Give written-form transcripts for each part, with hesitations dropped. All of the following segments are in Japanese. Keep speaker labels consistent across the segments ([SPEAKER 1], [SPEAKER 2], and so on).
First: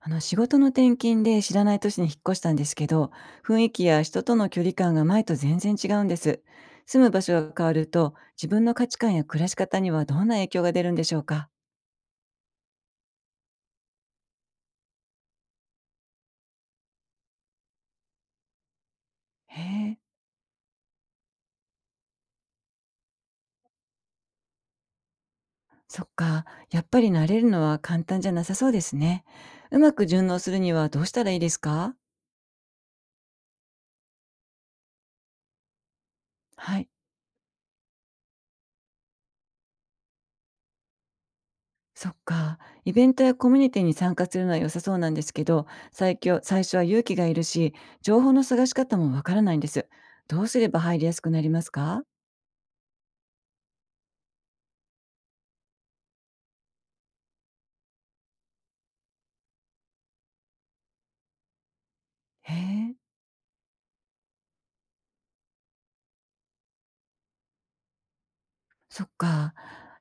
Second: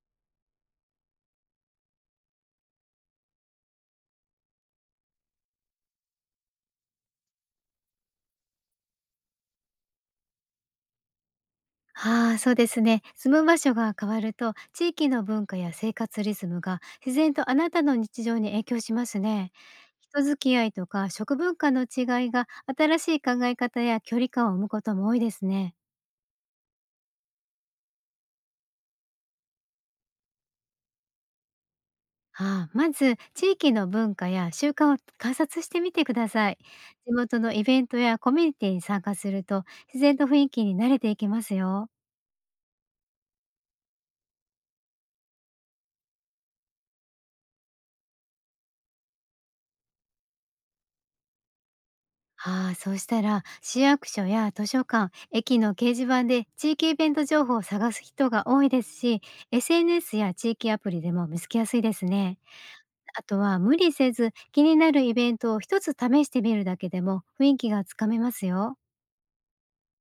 [SPEAKER 1] あの仕事の転勤で知らない都市に引っ越したんですけど、雰囲気や人との距離感が前と全然違うんです。住む場所が変わると自分の価値観や暮らし方にはどんな影響が出るんでしょうか。
[SPEAKER 2] ああ、そうですね。住む場所が変わると、地域の文化や生活リズムが自然とあなたの日常に影響しますね。
[SPEAKER 1] へえ。
[SPEAKER 2] 人付き合いとか食文化の違いが、新しい考え方や距離感を生むことも多いですね。
[SPEAKER 1] そっか、やっぱり慣れるのは簡単じゃなさそうですね。うまく順応するにはどうしたらいいですか。
[SPEAKER 2] ああ、まず地域の文化や習慣を観察してみてください。
[SPEAKER 1] はい。
[SPEAKER 2] 地元のイベントやコミュニティに参加すると、自然と雰囲気に慣れていきますよ。
[SPEAKER 1] そっか、イベントやコミュニティに参加するのは良さそうなんですけど、最初は勇気がいるし、情報の探し方もわからないんです。どうすれば入りやすくなりますか。
[SPEAKER 2] ああ、そうしたら、市役所や図書館、駅の掲示板で地域イベント情報を探す人が多いですし、SNS や地域アプリでも見つけやすいですね。
[SPEAKER 1] へえ、
[SPEAKER 2] あとは無理せず、気になるイベントを一つ試してみるだけでも雰囲気がつかめますよ。
[SPEAKER 1] そっか。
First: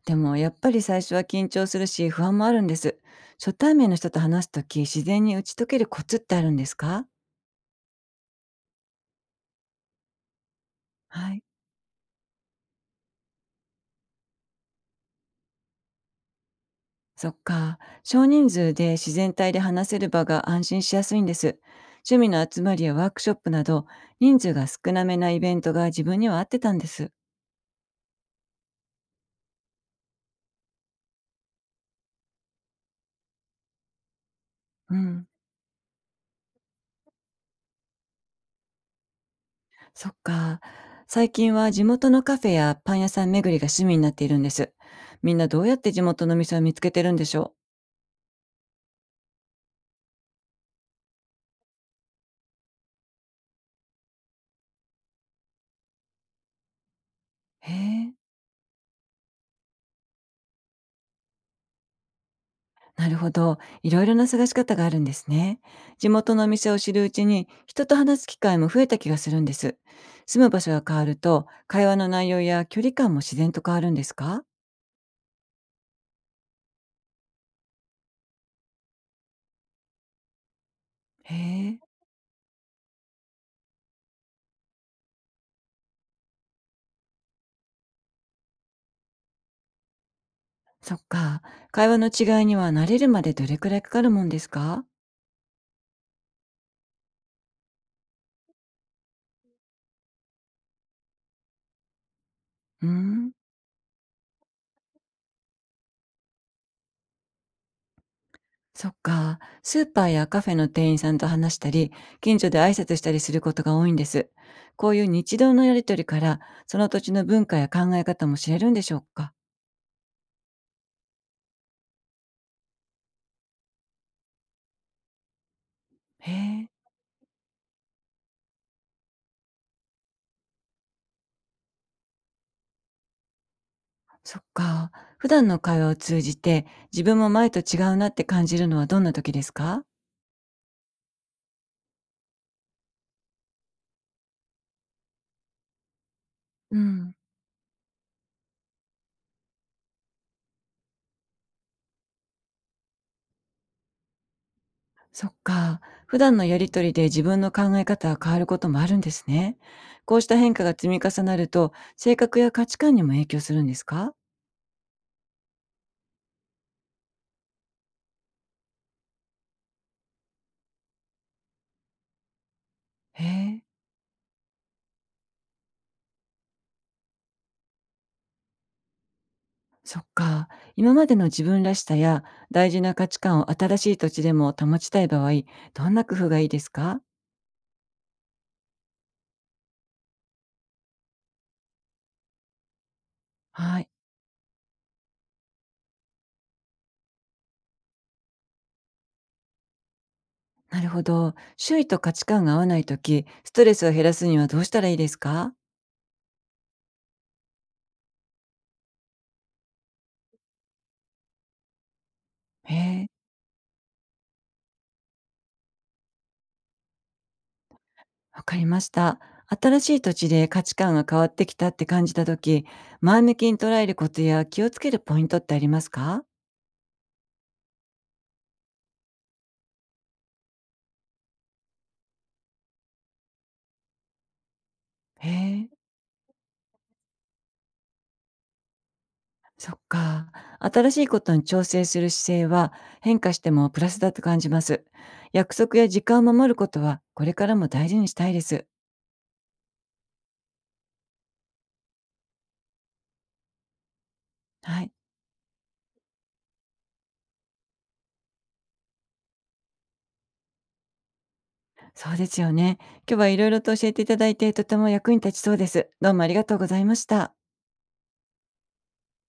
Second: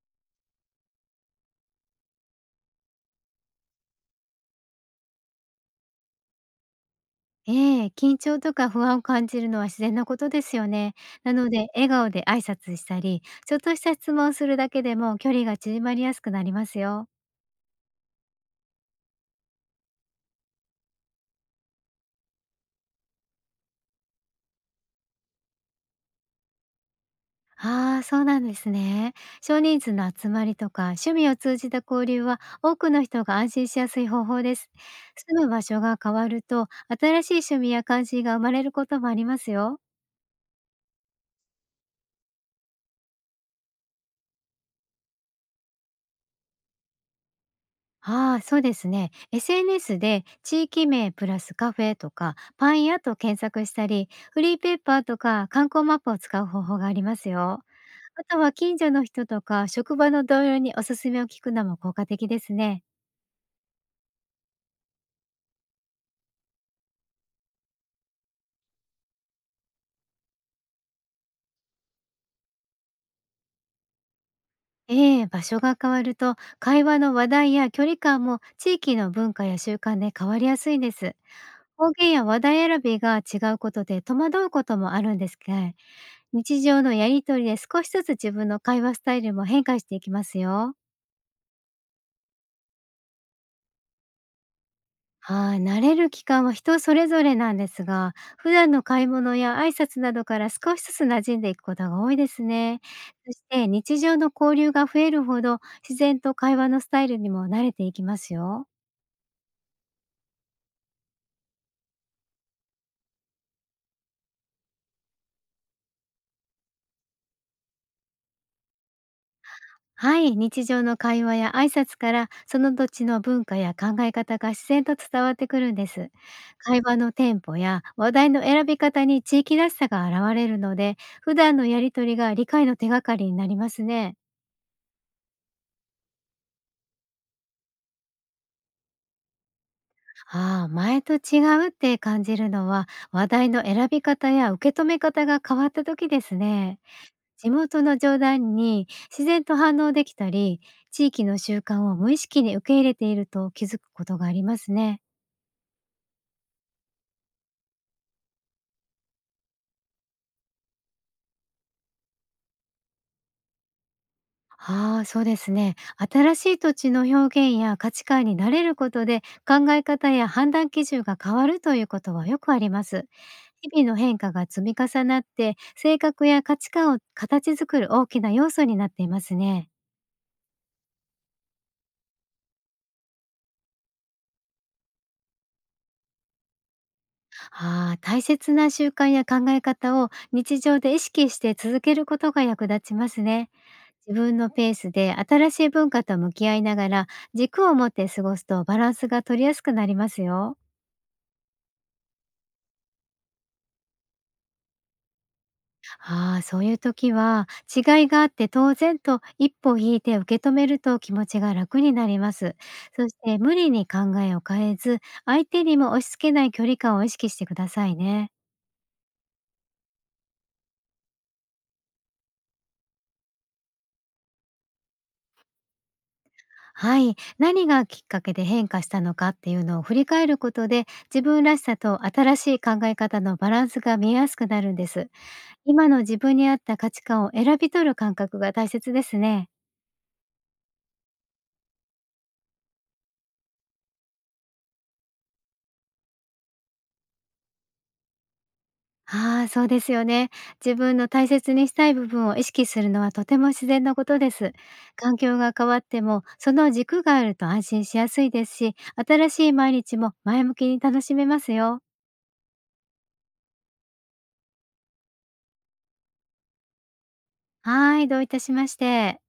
[SPEAKER 1] でもやっぱり最初は緊張するし、不安もあるんです。初対面の人と話すとき、自然に打ち解けるコツってあるんですか。
[SPEAKER 2] ええ、緊張とか不安を感じるのは自然なことですよね。な
[SPEAKER 1] はい。
[SPEAKER 2] ので、笑顔で挨拶したり、ちょっとした質問をするだけでも距離が縮まりやすくなりますよ。
[SPEAKER 1] そっか。少人数で自然体で話せる場が安心しやすいんです。趣味の集まりやワークショップなど、人数が少なめなイベントが自分には合ってたんです。
[SPEAKER 2] ああ、そうなんですね。少人数の集まりとか、趣味を通じた交流は、多くの人が安心しやすい方法です。
[SPEAKER 1] うん。
[SPEAKER 2] 住む場所が変わると、新しい趣味や関心が生まれることもありますよ。
[SPEAKER 1] そっか。最近は地元のカフェやパン屋さん巡りが趣味になっているんです。みんなどうやって地元の店を見つけてるんでしょ
[SPEAKER 2] ああ、そうですね。SNS で地域名プラスカフェとか、パン屋と検索したり、フリーペーパーとか観光マップを使う方法がありますよ。
[SPEAKER 1] う。へえ。
[SPEAKER 2] あとは近所の人とか、職場の同僚におすすめを聞くのも効果的ですね。
[SPEAKER 1] なるほど、いろいろな探し方があるんですね。地元のお店を知るうちに人と話す機会も増えた気がするんです。住む場所が変わると会話の内容や距離感も自然と変わるんですか。
[SPEAKER 2] ええ、場所が変わると、会話の話題や距離感も地域の文化や習慣で変わりやすいです。
[SPEAKER 1] へえ、
[SPEAKER 2] 方言や話題選びが違うことで戸惑うこともあるんですが、日常のやりとりで少しずつ自分の会話スタイルも変化していきますよ。
[SPEAKER 1] そっか。会話の違いには慣れるまでどれくらいかかるもんですか。
[SPEAKER 2] はい、慣れる期間は人それぞれなんですが、普段の買い物や挨拶などから少しずつ馴染んでいくことが多いですね。
[SPEAKER 1] うー
[SPEAKER 2] そ
[SPEAKER 1] ん、
[SPEAKER 2] して、日常の交流が増えるほど、自然と会話のスタイルにも慣れていきますよ。
[SPEAKER 1] そっか。スーパーやカフェの店員さんと話したり、近所で挨拶したりすることが多いんです。こういう日常のやりとりから、その土地の文化や考え方も知れるんでしょうか。
[SPEAKER 2] はい、日常の会話や挨拶から、その土地の文化や考え方が自然と伝わってくるんです。
[SPEAKER 1] へえ。
[SPEAKER 2] 会話のテンポや話題の選び方に地域らしさが現れるので、普段のやりとりが理解の手がかりになりますね。
[SPEAKER 1] そっか。普段の会話を通じて、自分も前と違うなって感じるのはどんな時ですか？
[SPEAKER 2] ああ、前と違うって感じるのは、話題の選び方や受け止め方が変わった時です
[SPEAKER 1] う
[SPEAKER 2] ね。
[SPEAKER 1] ん、
[SPEAKER 2] 地元の冗談に自然と反応できたり、地域の習慣を無意識に受け入れていると気づくことがありますね。
[SPEAKER 1] そっか。普段のやり取りで自分の考え方が変わることもあるんですね。こうした変化が積み重なると、性格や価値観にも影響するんですか？
[SPEAKER 2] ああ、そうですね。新しい土地の表現や価値観に慣れることで、考え方や判断基準が変わるということはよくあります。
[SPEAKER 1] へえ、
[SPEAKER 2] 日々の変化が積み重なって、性格や価値観を形作る大きな要素になっていますね。
[SPEAKER 1] そっか。今までの自分らしさや大事な価値観を新しい土地でも保ちたい場合、どんな工夫がいいですか？
[SPEAKER 2] ああ、大切な習慣や考え方を日常で意識して続けることが役立ちますね。
[SPEAKER 1] はい、
[SPEAKER 2] 自分のペースで新しい文化と向き合いながら、軸を持って過ごすとバランスが取りやすくなりますよ。
[SPEAKER 1] なるほど。周囲と価値観が合わない時、ストレスを減らすにはどうしたらいいですか？
[SPEAKER 2] ああ、そういう時は、違いがあって当然と一歩引いて受け止めると気持ちが楽になります。
[SPEAKER 1] へ
[SPEAKER 2] そ
[SPEAKER 1] え、
[SPEAKER 2] して、無理に考えを変えず、相手にも押し付けない距離感を意識してくださいね。
[SPEAKER 1] わかりました。新しい土地で価値観が変わってきたって感じた時、前向きに捉えることや気をつけるポイントってありますか。
[SPEAKER 2] はい、何がきっかけで変化したのかっていうのを振り返ることで、自分らしさと新しい考え方のバランスが見えやすくなるんです。
[SPEAKER 1] へえ、
[SPEAKER 2] 今の自分に合った価値観を選び取る感覚が大切ですね。
[SPEAKER 1] そっか。新しいことに調整する姿勢は変化してもプラスだと感じます。約束や時間を守ることはこれからも大事にしたいです。
[SPEAKER 2] ああ、そうですよね。自分の大切にしたい部分を意識するのはとても自然なことです。
[SPEAKER 1] はい、
[SPEAKER 2] 環境が変わっても、その軸があると安心しやすいですし、新しい毎日も前向きに楽しめますよ。
[SPEAKER 1] そうですよね。今日はいろいろと教えていただいてとても役に立ちそうです。どうもありがとうございました。
[SPEAKER 2] はい、どういたしまして。